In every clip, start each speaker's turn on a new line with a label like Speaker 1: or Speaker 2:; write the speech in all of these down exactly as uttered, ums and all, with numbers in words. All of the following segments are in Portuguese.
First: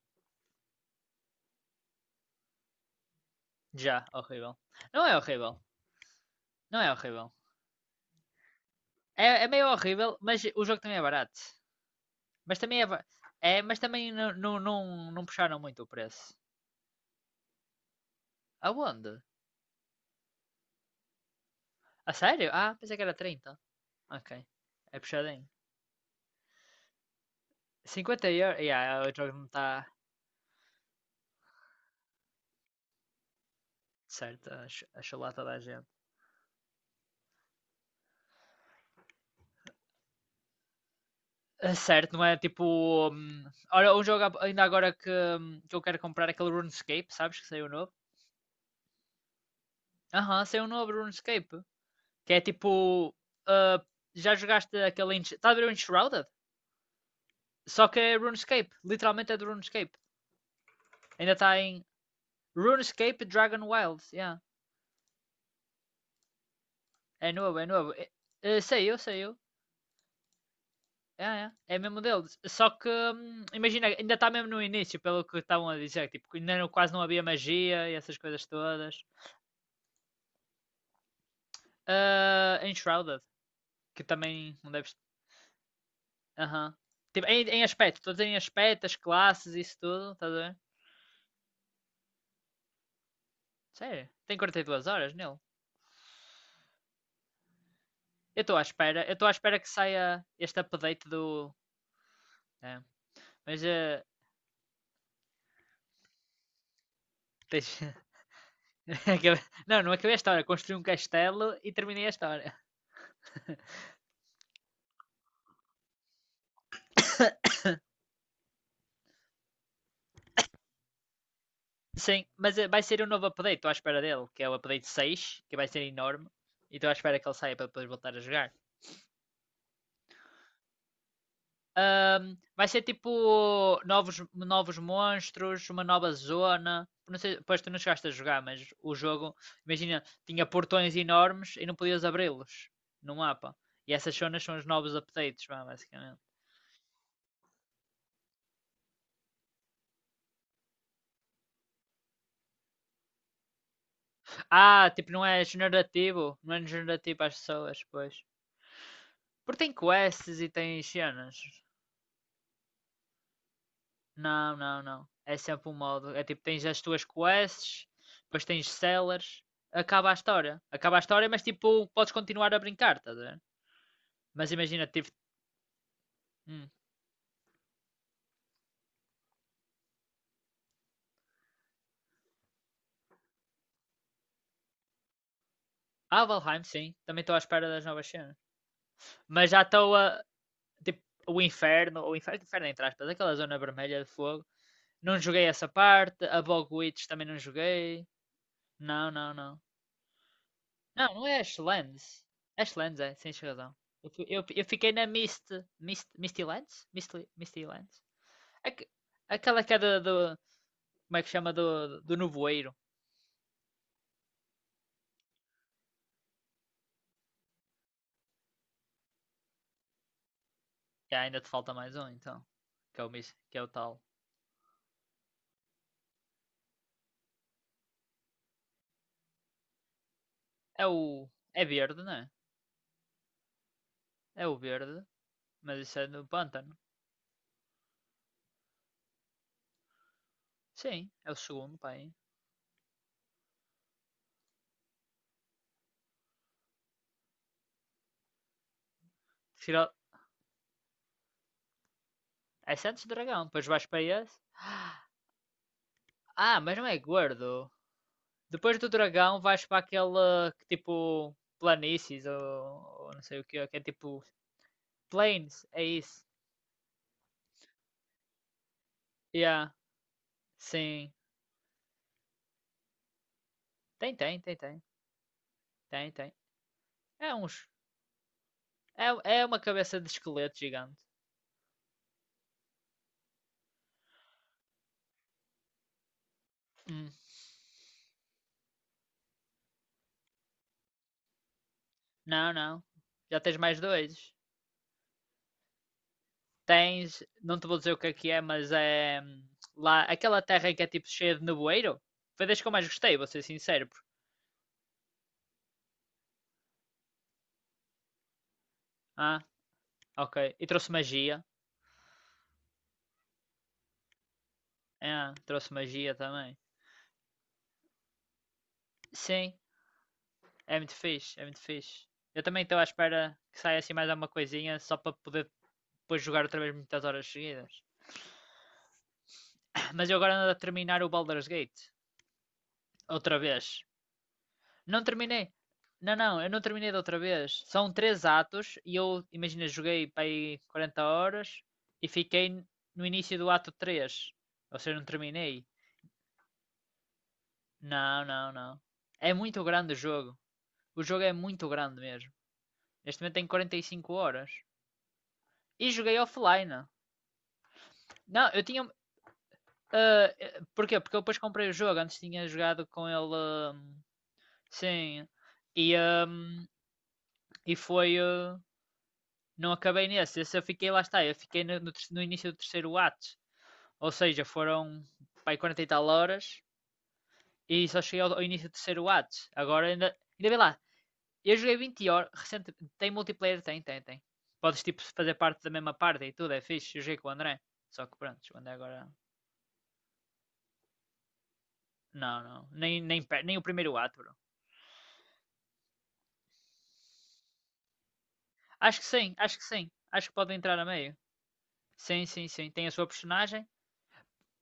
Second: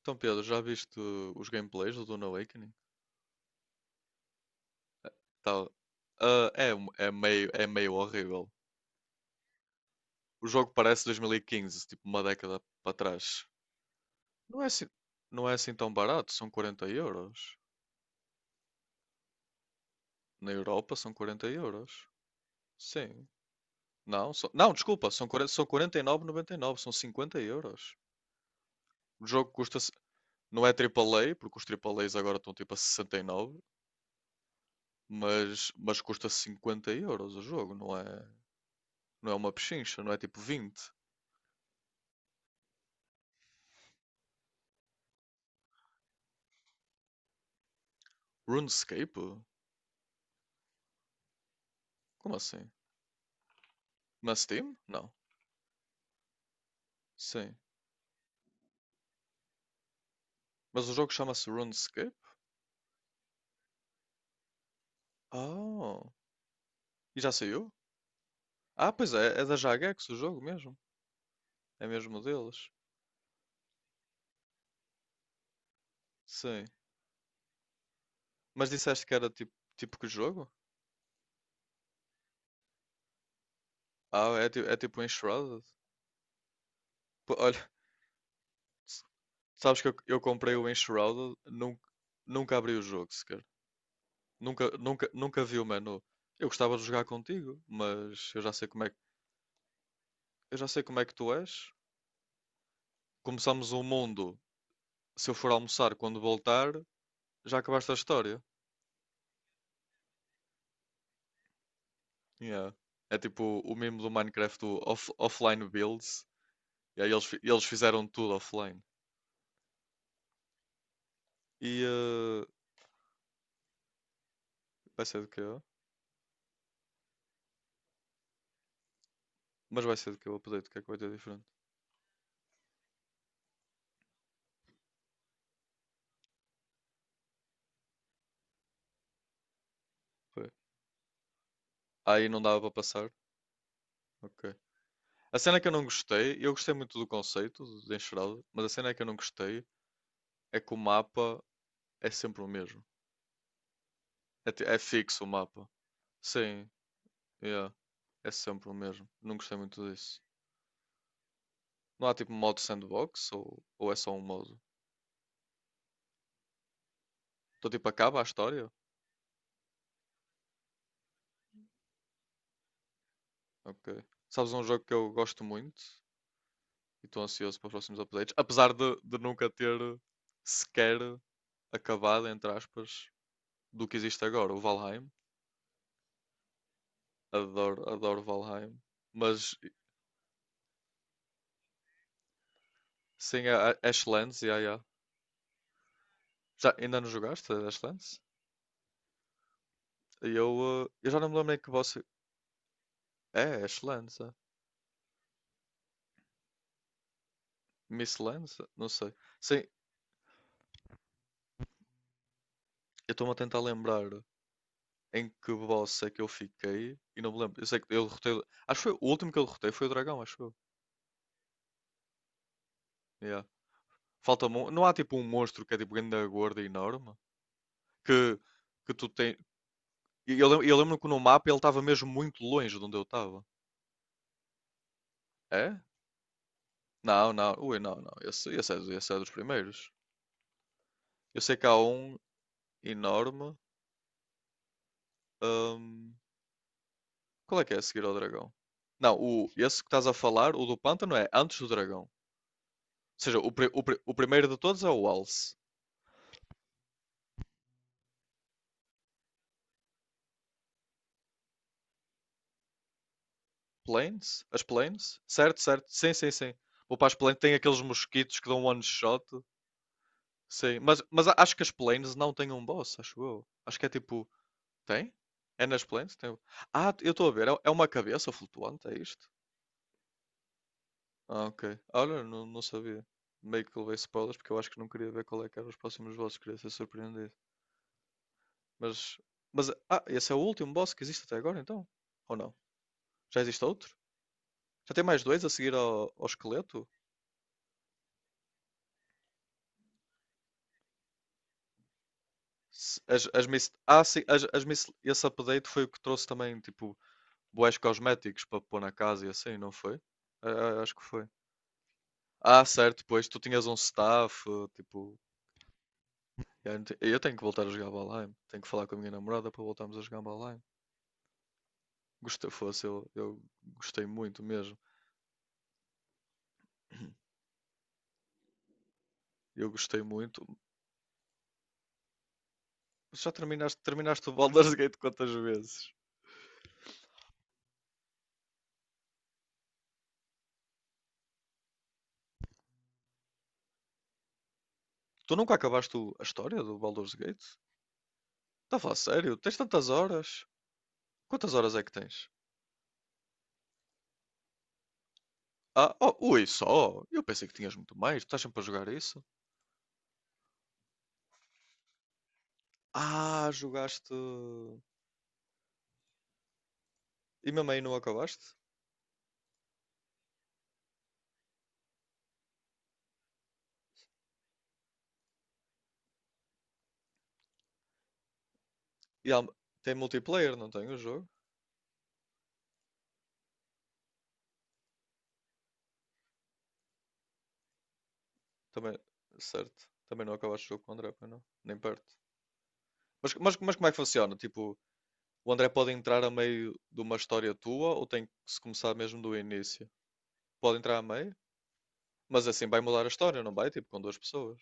Speaker 1: Então, Pedro, já viste os gameplays do Dune Awakening?
Speaker 2: Já, horrível. Não é horrível.
Speaker 1: Tá, ah, é,
Speaker 2: Não
Speaker 1: um-
Speaker 2: é
Speaker 1: é
Speaker 2: horrível.
Speaker 1: meio, é meio horrível.
Speaker 2: É, é meio horrível, mas
Speaker 1: O
Speaker 2: o
Speaker 1: jogo
Speaker 2: jogo também
Speaker 1: parece
Speaker 2: é barato.
Speaker 1: dois mil e quinze, tipo uma
Speaker 2: Mas
Speaker 1: década
Speaker 2: também é.
Speaker 1: para
Speaker 2: ba-
Speaker 1: trás.
Speaker 2: é mas também não, não,
Speaker 1: Não é assim,
Speaker 2: não, não
Speaker 1: não é
Speaker 2: puxaram
Speaker 1: assim
Speaker 2: muito o
Speaker 1: tão
Speaker 2: preço.
Speaker 1: barato, são quarenta euros.
Speaker 2: Aonde?
Speaker 1: Na Europa são quarenta euros.
Speaker 2: A sério? Ah, pensei que era
Speaker 1: Sim.
Speaker 2: trinta.
Speaker 1: Não,
Speaker 2: Ok.
Speaker 1: são- não,
Speaker 2: É
Speaker 1: desculpa, são
Speaker 2: puxadinho.
Speaker 1: quarenta, são quarenta e nove vírgula noventa e nove, são cinquenta euros.
Speaker 2: Cinquenta euros. Yeah, o
Speaker 1: O
Speaker 2: jogo não
Speaker 1: jogo custa,
Speaker 2: está
Speaker 1: não é triplo A, porque os triplo A's agora estão tipo a sessenta e nove,
Speaker 2: certo. A, ch- a chulata da
Speaker 1: mas,
Speaker 2: gente.
Speaker 1: mas custa cinquenta euros o jogo, não é, não é uma pechincha, não é tipo vinte.
Speaker 2: É certo, não é tipo. hum, Olha, um jogo ab- ainda agora que, hum, que eu quero comprar é aquele RuneScape, sabes? Que saiu novo.
Speaker 1: RuneScape?
Speaker 2: Aham, saiu um novo RuneScape.
Speaker 1: Como
Speaker 2: Que é
Speaker 1: assim?
Speaker 2: tipo. ah,
Speaker 1: Na
Speaker 2: Já
Speaker 1: Steam?
Speaker 2: jogaste
Speaker 1: Não.
Speaker 2: aquele. Ensh- Está a ver o Enshrouded?
Speaker 1: Sim.
Speaker 2: Só que é RuneScape. Literalmente é do RuneScape.
Speaker 1: Mas o jogo
Speaker 2: Ainda
Speaker 1: chama-se
Speaker 2: está em
Speaker 1: RuneScape?
Speaker 2: RuneScape Dragon Wilds. Yeah.
Speaker 1: Oh. E
Speaker 2: É
Speaker 1: já
Speaker 2: novo, é
Speaker 1: saiu?
Speaker 2: novo. É, é, sei
Speaker 1: Ah,
Speaker 2: eu,
Speaker 1: pois
Speaker 2: sei eu.
Speaker 1: é, é da Jagex o jogo mesmo.
Speaker 2: É, é, é
Speaker 1: É
Speaker 2: mesmo
Speaker 1: mesmo
Speaker 2: deles.
Speaker 1: deles.
Speaker 2: Só que, hum, imagina, ainda está mesmo no início, pelo que estavam a dizer. Tipo, ainda
Speaker 1: Sim.
Speaker 2: não- quase não havia magia e essas coisas
Speaker 1: Mas
Speaker 2: todas.
Speaker 1: disseste que era tipo, tipo que jogo?
Speaker 2: Ah, Enshrouded, que
Speaker 1: Ah, é,
Speaker 2: também
Speaker 1: ti-
Speaker 2: não
Speaker 1: é
Speaker 2: deves.
Speaker 1: tipo o Enshrouded?
Speaker 2: Aham. Tipo,
Speaker 1: Pô,
Speaker 2: em, em
Speaker 1: olha,
Speaker 2: aspecto, todos em aspecto, as
Speaker 1: s-
Speaker 2: classes, isso
Speaker 1: sabes que eu,
Speaker 2: tudo,
Speaker 1: eu
Speaker 2: estás a
Speaker 1: comprei
Speaker 2: ver?
Speaker 1: o Enshrouded, nunca, nunca abri o jogo sequer.
Speaker 2: Sério, tem quarenta e
Speaker 1: Nunca,
Speaker 2: duas
Speaker 1: nunca,
Speaker 2: horas nele.
Speaker 1: nunca vi o menu. Eu gostava de jogar contigo, mas eu
Speaker 2: Eu
Speaker 1: já
Speaker 2: estou à
Speaker 1: sei como é que,
Speaker 2: espera, eu estou à espera que saia
Speaker 1: eu
Speaker 2: este
Speaker 1: já sei como é
Speaker 2: update
Speaker 1: que
Speaker 2: do.
Speaker 1: tu és.
Speaker 2: é, Mas
Speaker 1: Começamos um
Speaker 2: eh,
Speaker 1: mundo se eu for almoçar quando voltar, já acabaste a
Speaker 2: deixa-
Speaker 1: história.
Speaker 2: Não, não acabei a história. Construí um castelo e terminei a história.
Speaker 1: Yeah. É tipo o meme do Minecraft do off- offline builds. E aí eles, fi- eles fizeram tudo offline. E
Speaker 2: Sim,
Speaker 1: eh,
Speaker 2: mas eh, vai ser um novo update, estou à espera dele, que é o update
Speaker 1: vai ser do que
Speaker 2: seis, que
Speaker 1: é?
Speaker 2: vai ser enorme. E estou à espera que ele saia para depois voltar a jogar.
Speaker 1: Mas vai ser do que eu update, o que é que vai ter diferente?
Speaker 2: Ahm, vai ser tipo novos, novos monstros, uma nova zona. Não sei, pois tu não chegaste a jogar, mas o jogo, imagina, tinha
Speaker 1: Foi.
Speaker 2: portões enormes e não podias
Speaker 1: Aí não dava para
Speaker 2: abri-los
Speaker 1: passar.
Speaker 2: no mapa. E essas zonas
Speaker 1: Ok.
Speaker 2: são os novos
Speaker 1: A
Speaker 2: updates,
Speaker 1: cena
Speaker 2: vá,
Speaker 1: que eu não
Speaker 2: basicamente.
Speaker 1: gostei, eu gostei muito do conceito de de enxerado, mas a cena que eu não gostei é que o mapa é sempre o mesmo. É, ti- é
Speaker 2: Ah, tipo,
Speaker 1: fixo
Speaker 2: não
Speaker 1: o
Speaker 2: é
Speaker 1: mapa.
Speaker 2: generativo, não é
Speaker 1: Sim,
Speaker 2: generativo às
Speaker 1: yeah,
Speaker 2: pessoas, pois.
Speaker 1: é sempre o mesmo. Não gostei
Speaker 2: Porque tem
Speaker 1: muito disso.
Speaker 2: quests e tem cenas.
Speaker 1: Não há tipo um modo sandbox ou, ou é só um modo?
Speaker 2: Não, não, não. É sempre um modo. É tipo, tens as tuas
Speaker 1: Então
Speaker 2: quests,
Speaker 1: tipo acaba a
Speaker 2: depois tens
Speaker 1: história?
Speaker 2: sellers, acaba a história. Acaba a história, mas tipo, podes continuar a brincar, estás a ver?
Speaker 1: Ok.
Speaker 2: Mas
Speaker 1: Sabes um jogo
Speaker 2: imagina,
Speaker 1: que
Speaker 2: tipo.
Speaker 1: eu gosto muito
Speaker 2: Hum.
Speaker 1: e estou ansioso para os próximos updates, apesar de, de nunca ter sequer acabado, entre aspas, do que existe agora, o Valheim.
Speaker 2: Ah, Valheim, sim. Também estou à espera
Speaker 1: Adoro,
Speaker 2: das novas
Speaker 1: adoro
Speaker 2: cenas.
Speaker 1: Valheim.
Speaker 2: Mas
Speaker 1: Mas
Speaker 2: já estou a. Tipo, o inferno, o inferno, inferno entre aspas, aquela
Speaker 1: sem a
Speaker 2: zona
Speaker 1: a
Speaker 2: vermelha de
Speaker 1: Ashlands,
Speaker 2: fogo.
Speaker 1: yeah, yeah.
Speaker 2: Não joguei essa parte. A
Speaker 1: Já, ainda
Speaker 2: Bogwitch
Speaker 1: não
Speaker 2: também não
Speaker 1: jogaste a
Speaker 2: joguei.
Speaker 1: Ashlands?
Speaker 2: Não, não, não.
Speaker 1: E Eu, eh, eu
Speaker 2: Não,
Speaker 1: já
Speaker 2: não
Speaker 1: não me
Speaker 2: é
Speaker 1: lembro em que você.
Speaker 2: Ashlands. Ashlands é, tens
Speaker 1: É, É
Speaker 2: razão. Eu,
Speaker 1: Ashlands,
Speaker 2: fi-
Speaker 1: é.
Speaker 2: eu, eu fiquei na Mist, Mist, Misty Lands? Misty, Misty Lands?
Speaker 1: Miss Lands?
Speaker 2: Aque-
Speaker 1: Não sei. Sim,
Speaker 2: Aquela que é do, do- Como é que chama? Do, do nevoeiro.
Speaker 1: eu estou-me a tentar lembrar em que boss é que eu fiquei e não me lembro. Eu sei que eu derrotei. Acho que foi o último que eu derrotei foi o dragão, acho eu.
Speaker 2: E ainda te falta mais um, então. Que é o, Mis-
Speaker 1: Yeah.
Speaker 2: que é o tal.
Speaker 1: Falta mon- Não há tipo um monstro que é tipo grande gorda e enorme que, que tu tem. e Eu lembro, eu
Speaker 2: É
Speaker 1: lembro que no
Speaker 2: o.
Speaker 1: mapa ele
Speaker 2: É
Speaker 1: estava
Speaker 2: verde,
Speaker 1: mesmo
Speaker 2: não é?
Speaker 1: muito longe de onde eu estava.
Speaker 2: É o verde.
Speaker 1: É?
Speaker 2: Mas isso é no pântano.
Speaker 1: Não, não, ui, não, não. Esse, esse, é, esse é dos primeiros.
Speaker 2: Sim, é o
Speaker 1: Eu sei que há
Speaker 2: segundo, pai.
Speaker 1: um enorme. hum, Qual é que é a seguir ao dragão? Não, o, esse que
Speaker 2: Tira-
Speaker 1: estás a falar, o do pântano, é antes do dragão. Ou
Speaker 2: É Santos
Speaker 1: seja,
Speaker 2: Dragão.
Speaker 1: o,
Speaker 2: Depois
Speaker 1: pri- o
Speaker 2: vais
Speaker 1: pri-
Speaker 2: para
Speaker 1: o
Speaker 2: esse.
Speaker 1: primeiro de todos é o Alce.
Speaker 2: Ah, mas não é gordo. Depois do dragão vais para aquela que tipo planícies ou, ou não sei o que, é, que é tipo
Speaker 1: Planes? As planes? Certo,
Speaker 2: plains, é
Speaker 1: certo. Sim,
Speaker 2: isso.
Speaker 1: sim, sim. Vou para as planes. Tem aqueles mosquitos que dão um one shot.
Speaker 2: Yeah,
Speaker 1: Sim, mas,
Speaker 2: sim.
Speaker 1: mas a- acho que as planes não têm um boss, acho eu. Acho que é
Speaker 2: Tem,
Speaker 1: tipo.
Speaker 2: tem, tem, tem.
Speaker 1: Tem? É nas
Speaker 2: Tem,
Speaker 1: planes?
Speaker 2: tem.
Speaker 1: Tem... Ah, eu estou a
Speaker 2: É
Speaker 1: ver. É,
Speaker 2: uns.
Speaker 1: é uma cabeça flutuante, é isto?
Speaker 2: É, é uma cabeça de esqueleto gigante.
Speaker 1: Ah, ok. Olha, não, não sabia. Meio que levei spoilers porque eu acho que não queria ver qual é que eram os próximos bosses. Queria ser
Speaker 2: Hum.
Speaker 1: surpreendido. Mas. Mas. Ah, esse é o último boss que existe até agora, então? Ou
Speaker 2: Não,
Speaker 1: não?
Speaker 2: não. Já
Speaker 1: Já
Speaker 2: tens
Speaker 1: existe
Speaker 2: mais
Speaker 1: outro?
Speaker 2: dois.
Speaker 1: Já tem mais dois a seguir ao, ao esqueleto?
Speaker 2: Tens, não te vou dizer o que é que é, mas é hum, lá aquela terra que é tipo cheia de nevoeiro. Foi das que eu mais
Speaker 1: se-
Speaker 2: gostei, vou
Speaker 1: As,
Speaker 2: ser
Speaker 1: as miss...
Speaker 2: sincero.
Speaker 1: Ah, sim, as, as miss... esse update foi o que trouxe também, tipo, bués cosméticos para pôr na casa e
Speaker 2: Ah,
Speaker 1: assim, não foi?
Speaker 2: ok. E
Speaker 1: Ah, ah,
Speaker 2: trouxe
Speaker 1: acho que foi.
Speaker 2: magia.
Speaker 1: Ah, certo, pois, tu tinhas um staff, eh, tipo...
Speaker 2: Ah, trouxe magia também.
Speaker 1: Eu não te- eu tenho que voltar a jogar Valheim. Tenho que falar com a minha namorada
Speaker 2: Sim,
Speaker 1: para voltarmos a jogar Valheim.
Speaker 2: é muito fixe, é muito fixe. Eu
Speaker 1: Gostei,
Speaker 2: também estou à
Speaker 1: fosse, eu,
Speaker 2: espera
Speaker 1: eu
Speaker 2: que saia assim
Speaker 1: gostei
Speaker 2: mais alguma
Speaker 1: muito mesmo.
Speaker 2: coisinha só para poder depois jogar outra vez muitas horas seguidas.
Speaker 1: Eu gostei
Speaker 2: Mas eu agora
Speaker 1: muito.
Speaker 2: ando a terminar o Baldur's Gate.
Speaker 1: Já
Speaker 2: Outra vez.
Speaker 1: terminaste, terminaste o Baldur's Gate
Speaker 2: Não
Speaker 1: quantas
Speaker 2: terminei.
Speaker 1: vezes?
Speaker 2: Não, não, eu não terminei da outra vez. São três atos e eu, imagina, joguei para aí quarenta horas e fiquei no início do ato três. Ou seja, não
Speaker 1: Tu nunca
Speaker 2: terminei.
Speaker 1: acabaste o- a história do Baldur's Gate?
Speaker 2: Não, não,
Speaker 1: Está a
Speaker 2: não.
Speaker 1: falar
Speaker 2: É
Speaker 1: sério? Tens
Speaker 2: muito
Speaker 1: tantas
Speaker 2: grande o jogo.
Speaker 1: horas?
Speaker 2: O jogo é
Speaker 1: Quantas
Speaker 2: muito
Speaker 1: horas é que
Speaker 2: grande
Speaker 1: tens?
Speaker 2: mesmo. Neste momento tem quarenta e cinco horas. E
Speaker 1: Ah, oh,
Speaker 2: joguei
Speaker 1: ui,
Speaker 2: offline.
Speaker 1: só? Eu pensei que tinhas muito mais. Tu estás
Speaker 2: Não,
Speaker 1: sempre a
Speaker 2: eu tinha,
Speaker 1: jogar isso?
Speaker 2: ah, eh, porquê? Porque eu depois comprei o jogo, antes tinha jogado com
Speaker 1: Ah,
Speaker 2: ele. hum,
Speaker 1: jogaste.
Speaker 2: Sim. E, hum,
Speaker 1: E mesmo
Speaker 2: e
Speaker 1: aí não
Speaker 2: foi.
Speaker 1: acabaste?
Speaker 2: eh, Não acabei nesse. Esse eu fiquei lá está. Eu fiquei no, no no início do terceiro ato. Ou seja, foram pai quarenta e tal horas e só cheguei ao, ao início do terceiro
Speaker 1: E
Speaker 2: ato.
Speaker 1: há-
Speaker 2: Agora
Speaker 1: tem
Speaker 2: ainda. Ainda
Speaker 1: multiplayer,
Speaker 2: bem
Speaker 1: não
Speaker 2: lá.
Speaker 1: tem o jogo?
Speaker 2: Eu joguei vinte horas recente. Tem multiplayer? Tem, tem, tem. Podes tipo fazer parte da mesma parte e tudo, é fixe. Eu joguei com o André. Só que pronto, o André
Speaker 1: Também,
Speaker 2: agora.
Speaker 1: certo. Também não acabaste o jogo com o André, pois não? Nem perto.
Speaker 2: Não, não. Nem, nem,
Speaker 1: Mas, mas,
Speaker 2: nem o
Speaker 1: mas como é que
Speaker 2: primeiro ato, bro.
Speaker 1: funciona? Tipo, o André pode entrar a meio de uma história tua ou tem que se começar
Speaker 2: Acho que
Speaker 1: mesmo
Speaker 2: sim,
Speaker 1: do
Speaker 2: acho que
Speaker 1: início?
Speaker 2: sim. Acho que pode
Speaker 1: Pode
Speaker 2: entrar a
Speaker 1: entrar a
Speaker 2: meio.
Speaker 1: meio?
Speaker 2: Sim,
Speaker 1: Mas
Speaker 2: sim,
Speaker 1: assim
Speaker 2: sim.
Speaker 1: vai
Speaker 2: Tem a
Speaker 1: mudar
Speaker 2: sua
Speaker 1: a história, não
Speaker 2: personagem.
Speaker 1: vai? Tipo, com duas pessoas?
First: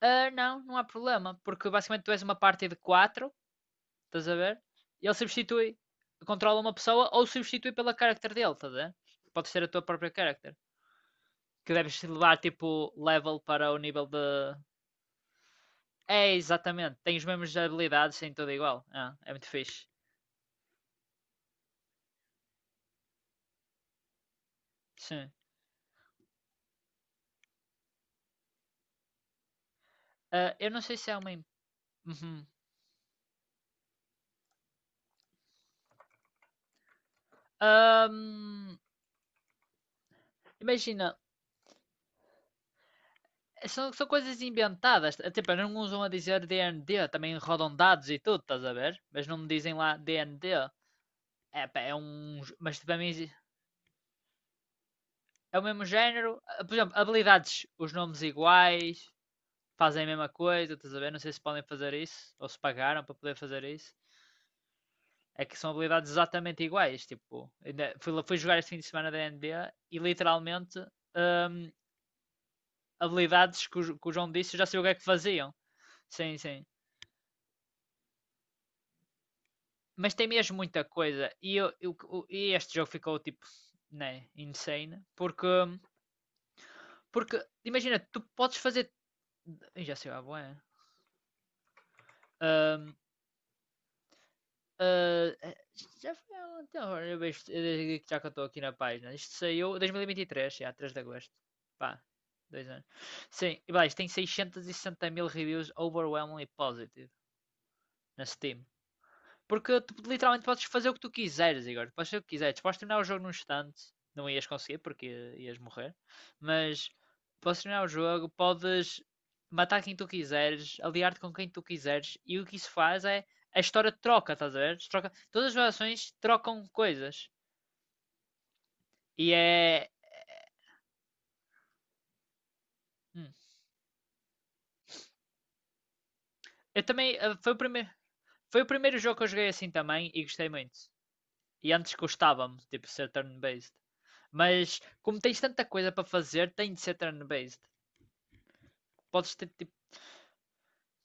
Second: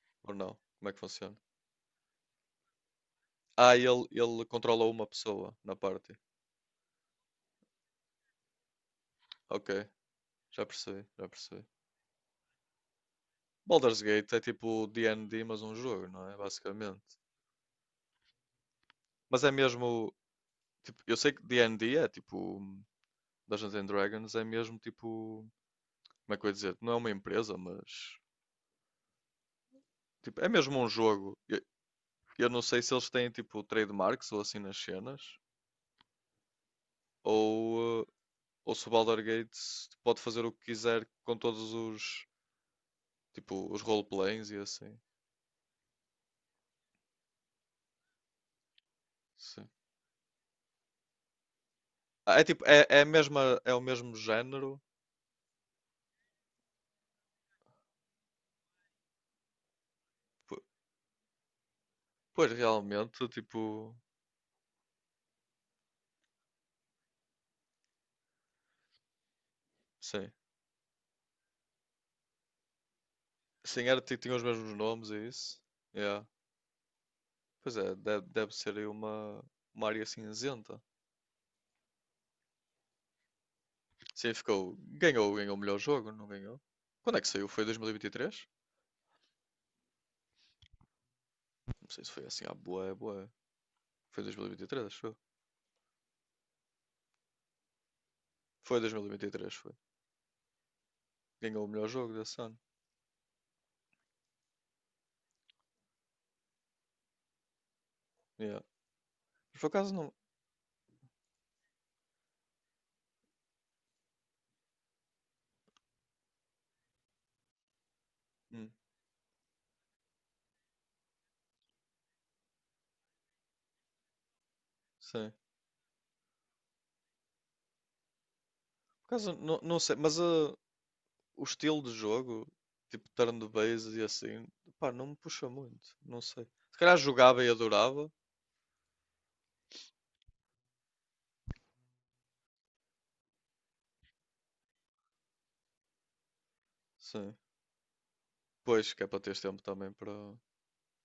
Speaker 2: Ah,
Speaker 1: Ou não?
Speaker 2: não, não há
Speaker 1: Como é que
Speaker 2: problema,
Speaker 1: funciona?
Speaker 2: porque basicamente tu és uma party de quatro,
Speaker 1: Ah, ele,
Speaker 2: estás a
Speaker 1: ele
Speaker 2: ver?
Speaker 1: controla uma
Speaker 2: E ele
Speaker 1: pessoa na
Speaker 2: substitui,
Speaker 1: party.
Speaker 2: controla uma pessoa ou substitui pela character dele, estás a ver? Pode ser a
Speaker 1: Ok.
Speaker 2: tua própria character.
Speaker 1: Já percebi, já percebi.
Speaker 2: Que deves levar tipo level para o
Speaker 1: Baldur's
Speaker 2: nível de.
Speaker 1: Gate é tipo D e D, mas um jogo, não é?
Speaker 2: É, exatamente. Tem
Speaker 1: Basicamente.
Speaker 2: as mesmas habilidades, tem tudo igual. Ah, é
Speaker 1: Mas
Speaker 2: muito
Speaker 1: é
Speaker 2: fixe.
Speaker 1: mesmo, tipo, eu sei que D e D é tipo Dungeons and Dragons, é mesmo
Speaker 2: Sim.
Speaker 1: tipo, como é que eu ia dizer? Não é uma empresa, mas tipo, é
Speaker 2: Ah, eu
Speaker 1: mesmo
Speaker 2: não
Speaker 1: um
Speaker 2: sei se é uma.
Speaker 1: jogo.
Speaker 2: im-
Speaker 1: Eu,
Speaker 2: Uhum.
Speaker 1: eu não sei se eles têm tipo trademarks ou assim nas cenas, ou, eh, ou
Speaker 2: Ahm,
Speaker 1: se o Baldur's Gate pode fazer o que quiser
Speaker 2: Imagina,
Speaker 1: com todos os, tipo, os
Speaker 2: São, são coisas
Speaker 1: roleplays e assim.
Speaker 2: inventadas. Eh, Tipo, não usam a dizer D N D, também rodam dados e tudo, estás a ver? Mas não me
Speaker 1: Sim.
Speaker 2: dizem lá D N D. É, pá, é
Speaker 1: Ah,
Speaker 2: um.
Speaker 1: é tipo,
Speaker 2: Mas
Speaker 1: é,
Speaker 2: para
Speaker 1: é a
Speaker 2: mim
Speaker 1: mesma, é o mesmo género.
Speaker 2: é o mesmo género. Eh, Por exemplo, habilidades, os nomes iguais, fazem a mesma
Speaker 1: Po-
Speaker 2: coisa, estás a ver? Não sei se podem fazer isso, ou
Speaker 1: Pois
Speaker 2: se pagaram para
Speaker 1: realmente,
Speaker 2: poder fazer
Speaker 1: tipo,
Speaker 2: isso. É que são habilidades exatamente iguais. Tipo, fui, fui jogar este fim de semana da N B A e
Speaker 1: sim.
Speaker 2: literalmente hum, habilidades que
Speaker 1: Sim,
Speaker 2: o,
Speaker 1: era
Speaker 2: que o
Speaker 1: ti-
Speaker 2: João
Speaker 1: tinha os
Speaker 2: disse, eu já
Speaker 1: mesmos
Speaker 2: sei o que é que
Speaker 1: nomes é
Speaker 2: faziam.
Speaker 1: isso. Yeah.
Speaker 2: Sim, sim.
Speaker 1: Pois é, deve, deve ser aí uma, uma área
Speaker 2: Mas tem mesmo
Speaker 1: cinzenta.
Speaker 2: muita coisa. E, eu, eu- e este jogo ficou tipo, né,
Speaker 1: Sim, ficou.
Speaker 2: insane.
Speaker 1: Ganhou,
Speaker 2: Porque,
Speaker 1: ganhou o melhor jogo, não ganhou? Quando é que
Speaker 2: porque
Speaker 1: saiu? Foi
Speaker 2: imagina, tu
Speaker 1: dois mil e vinte e três?
Speaker 2: podes fazer. Já sei lá, boa.
Speaker 1: Não sei se foi assim, ah, boa.
Speaker 2: Ahm,
Speaker 1: Boé. Foi dois mil e vinte e três, foi.
Speaker 2: ah, eh, Já foi há um tempo, eu vejo- eh, já que eu estou aqui na
Speaker 1: Foi
Speaker 2: página. Isto
Speaker 1: dois mil e vinte e três, foi.
Speaker 2: saiu dois mil e vinte e três, já, três de agosto.
Speaker 1: Ganhou o melhor
Speaker 2: Pá,
Speaker 1: jogo desse ano.
Speaker 2: dois anos. Sim, e vai, isto tem seiscentos e sessenta mil reviews overwhelmingly positive na
Speaker 1: Yeah.
Speaker 2: Steam.
Speaker 1: Mas por
Speaker 2: Porque
Speaker 1: acaso
Speaker 2: tu
Speaker 1: não.
Speaker 2: literalmente podes fazer o que tu quiseres, Igor. Podes fazer o que quiseres. Podes terminar o jogo num instante. Não ias conseguir porque ia- ias morrer. Mas podes terminar o jogo,
Speaker 1: Hum,
Speaker 2: podes matar quem tu quiseres, aliar-te com quem tu quiseres. E o que isso faz é a história troca, estás a ver? Troca,
Speaker 1: sim.
Speaker 2: todas as gerações trocam coisas.
Speaker 1: Por acaso
Speaker 2: E
Speaker 1: não, não
Speaker 2: é.
Speaker 1: sei, mas ah, o estilo de jogo, tipo
Speaker 2: hum.
Speaker 1: turn-based e assim, pá, não me puxa muito. Não sei. Se
Speaker 2: Eu
Speaker 1: calhar
Speaker 2: também. eh,
Speaker 1: jogava e
Speaker 2: Foi o, primeiro,
Speaker 1: adorava.
Speaker 2: foi o primeiro jogo que eu joguei assim também e gostei muito. E antes gostava-me, tipo, ser turn-based. Mas como tens tanta coisa para fazer, tem de ser
Speaker 1: Sim.
Speaker 2: turn-based.
Speaker 1: Pois, que é para
Speaker 2: Podes
Speaker 1: teres
Speaker 2: ter
Speaker 1: tempo
Speaker 2: tipo.
Speaker 1: também para.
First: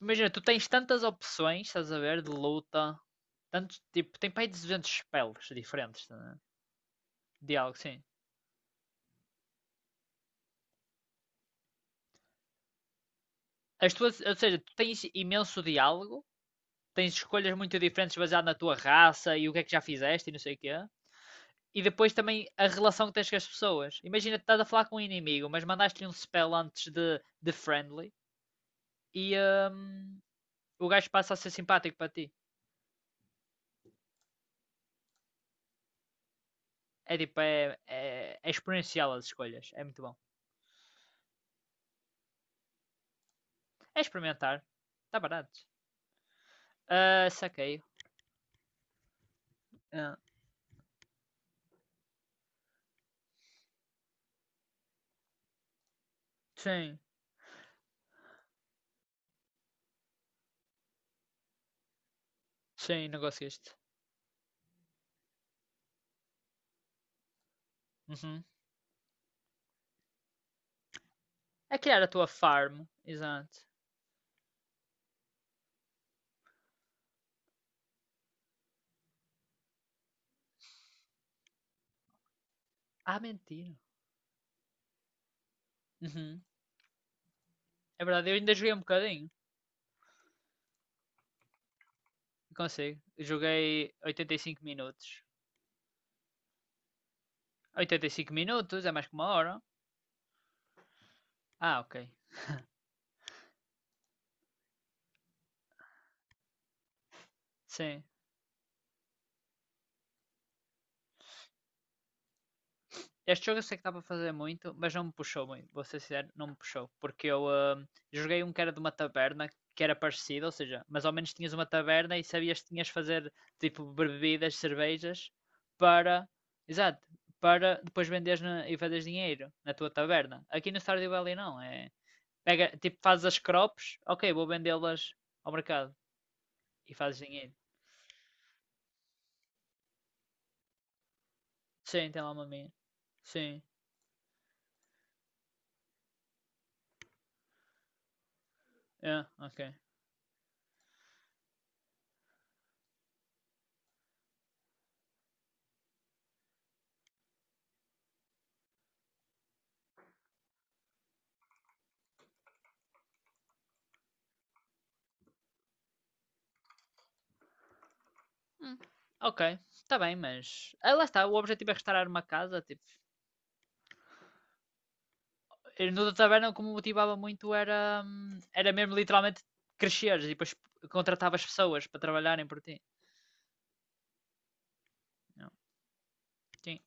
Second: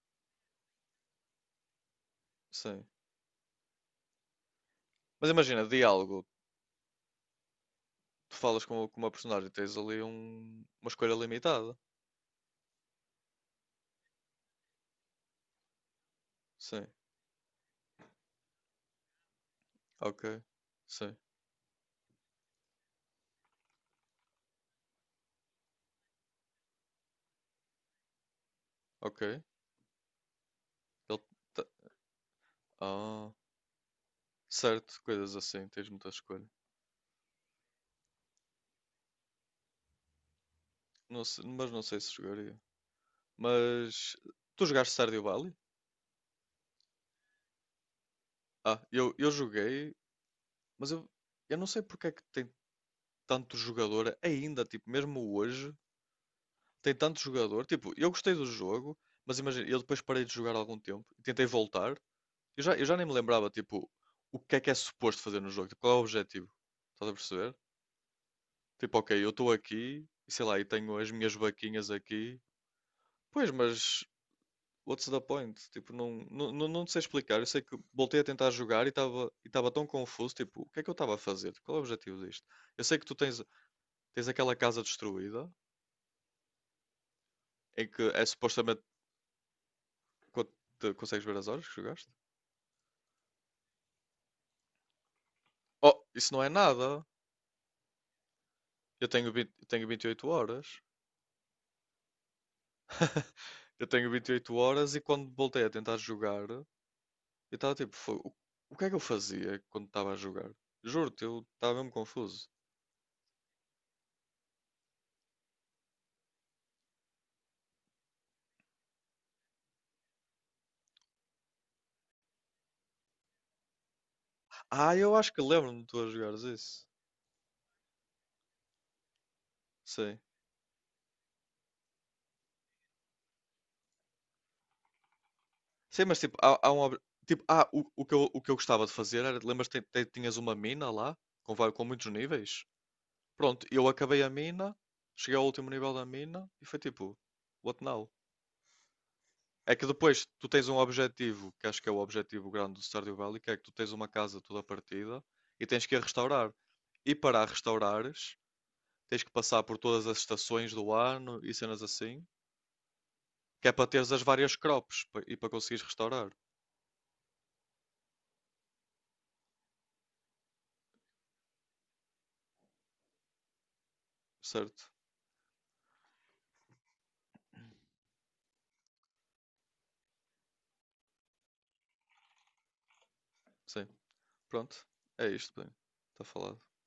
Speaker 2: Imagina, tu tens tantas opções, estás a ver, de
Speaker 1: Sim.
Speaker 2: luta. Tanto, tipo, tem para aí duzentos
Speaker 1: Mas
Speaker 2: spells
Speaker 1: imagina,
Speaker 2: diferentes,
Speaker 1: diálogo.
Speaker 2: né? Diálogo, sim.
Speaker 1: Tu falas com, com uma personagem, tens ali um- uma escolha limitada.
Speaker 2: As tuas, ou seja, tu tens imenso diálogo,
Speaker 1: Sim,
Speaker 2: tens escolhas muito diferentes baseado na tua raça e o que é que já fizeste e não
Speaker 1: ok.
Speaker 2: sei o quê.
Speaker 1: Sim,
Speaker 2: E depois também a relação que tens com as pessoas. Imagina tu estás a falar com um inimigo, mas mandaste-lhe um spell antes de, de friendly e
Speaker 1: ok.
Speaker 2: hum, o gajo
Speaker 1: Ele
Speaker 2: passa a ser
Speaker 1: ta-
Speaker 2: simpático para ti.
Speaker 1: Ah, certo, coisas assim, tens muita escolha.
Speaker 2: É tipo, é, é, é exponencial as escolhas, é muito bom.
Speaker 1: Não se- mas não sei se jogaria.
Speaker 2: É
Speaker 1: Mas
Speaker 2: experimentar.
Speaker 1: tu jogaste
Speaker 2: Está
Speaker 1: Stardew Valley?
Speaker 2: barato. Ah, uh, saquei.
Speaker 1: Ah, eu, eu joguei,
Speaker 2: Ah,
Speaker 1: mas eu, eu não sei porque é que tem tanto jogador ainda, tipo, mesmo hoje, tem
Speaker 2: sim,
Speaker 1: tanto jogador. Tipo, eu gostei do jogo, mas imagina, eu depois parei de jogar algum tempo e tentei voltar. Eu já, eu já nem
Speaker 2: sim,
Speaker 1: me
Speaker 2: negócio
Speaker 1: lembrava,
Speaker 2: este.
Speaker 1: tipo, o que é que é suposto fazer no jogo, tipo, qual é o objetivo? Estás a perceber?
Speaker 2: Uhum.
Speaker 1: Tipo, ok, eu estou aqui, e sei lá, e tenho as minhas
Speaker 2: A
Speaker 1: vaquinhas
Speaker 2: criar a tua
Speaker 1: aqui.
Speaker 2: farm,
Speaker 1: Pois,
Speaker 2: exato.
Speaker 1: mas what's the point? Tipo, não, não, não, não sei explicar. Eu sei que voltei a tentar jogar e estava e estava tão confuso, tipo, o que é que eu estava a fazer? Tipo, qual é o objetivo disto? Eu sei que tu
Speaker 2: Ah,
Speaker 1: tens,
Speaker 2: mentira.
Speaker 1: tens aquela casa destruída,
Speaker 2: Uhum.
Speaker 1: em
Speaker 2: É
Speaker 1: que é
Speaker 2: verdade, eu ainda joguei um
Speaker 1: supostamente
Speaker 2: bocadinho.
Speaker 1: quando te- consegues ver as horas que jogaste.
Speaker 2: Não consigo. Eu joguei oitenta e cinco minutos.
Speaker 1: Oh, isso não é nada.
Speaker 2: oitenta e cinco minutos é mais
Speaker 1: Eu
Speaker 2: que uma
Speaker 1: tenho vinte.
Speaker 2: hora.
Speaker 1: Eu tenho vinte e oito horas.
Speaker 2: Ah, ok.
Speaker 1: Eu tenho vinte e oito horas e quando voltei a tentar jogar, eu estava tipo,
Speaker 2: Sim.
Speaker 1: "Fo- o, o que é que eu fazia quando estava a jogar? Juro-te, eu estava mesmo confuso.
Speaker 2: Este jogo eu sei que dá para fazer muito, mas não me puxou muito, vou ser sincero, não me puxou. Porque eu ah, joguei um que era de uma taberna, que era parecido, ou seja, mas ao menos tinhas uma taberna e sabias que tinhas de fazer tipo bebidas,
Speaker 1: Ah, eu acho
Speaker 2: cervejas,
Speaker 1: que lembro-me de tu a
Speaker 2: para.
Speaker 1: jogares isso.
Speaker 2: Exato, para depois venderes na- e fazeres dinheiro na tua
Speaker 1: Sim.
Speaker 2: taberna. Aqui no Stardew Valley não, é. Pega, tipo, fazes as crops, ok, vou vendê-las ao mercado
Speaker 1: Sim, mas tipo, há, há um.
Speaker 2: e
Speaker 1: Ob-
Speaker 2: fazes
Speaker 1: Tipo,
Speaker 2: dinheiro.
Speaker 1: ah, o, o que eu, o que eu gostava de fazer era. Lembras que te- tinhas uma mina lá? Com, vai- com muitos
Speaker 2: Sim, tem lá uma
Speaker 1: níveis?
Speaker 2: minha. Sim,
Speaker 1: Pronto, eu acabei a mina, cheguei ao último nível da mina e foi tipo, what now?
Speaker 2: é, ok.
Speaker 1: É que depois tu tens um objetivo, que acho que é o objetivo grande do Stardew Valley, que é que tu tens uma casa toda partida e tens que a restaurar. E para a restaurares, tens que passar por todas as estações do ano e cenas assim, que é para teres as várias crops pa- e para conseguires restaurar,
Speaker 2: Hum, ok, está bem, mas. Ah, lá está, o objetivo é restaurar uma casa. Tipo,
Speaker 1: certo?
Speaker 2: ir no da taverna, como me motivava muito, era, hum, era mesmo literalmente cresceres e depois contratavas pessoas para trabalharem por ti.
Speaker 1: Sim, pronto. É
Speaker 2: Não,
Speaker 1: isto, bem. Está falado.
Speaker 2: sim.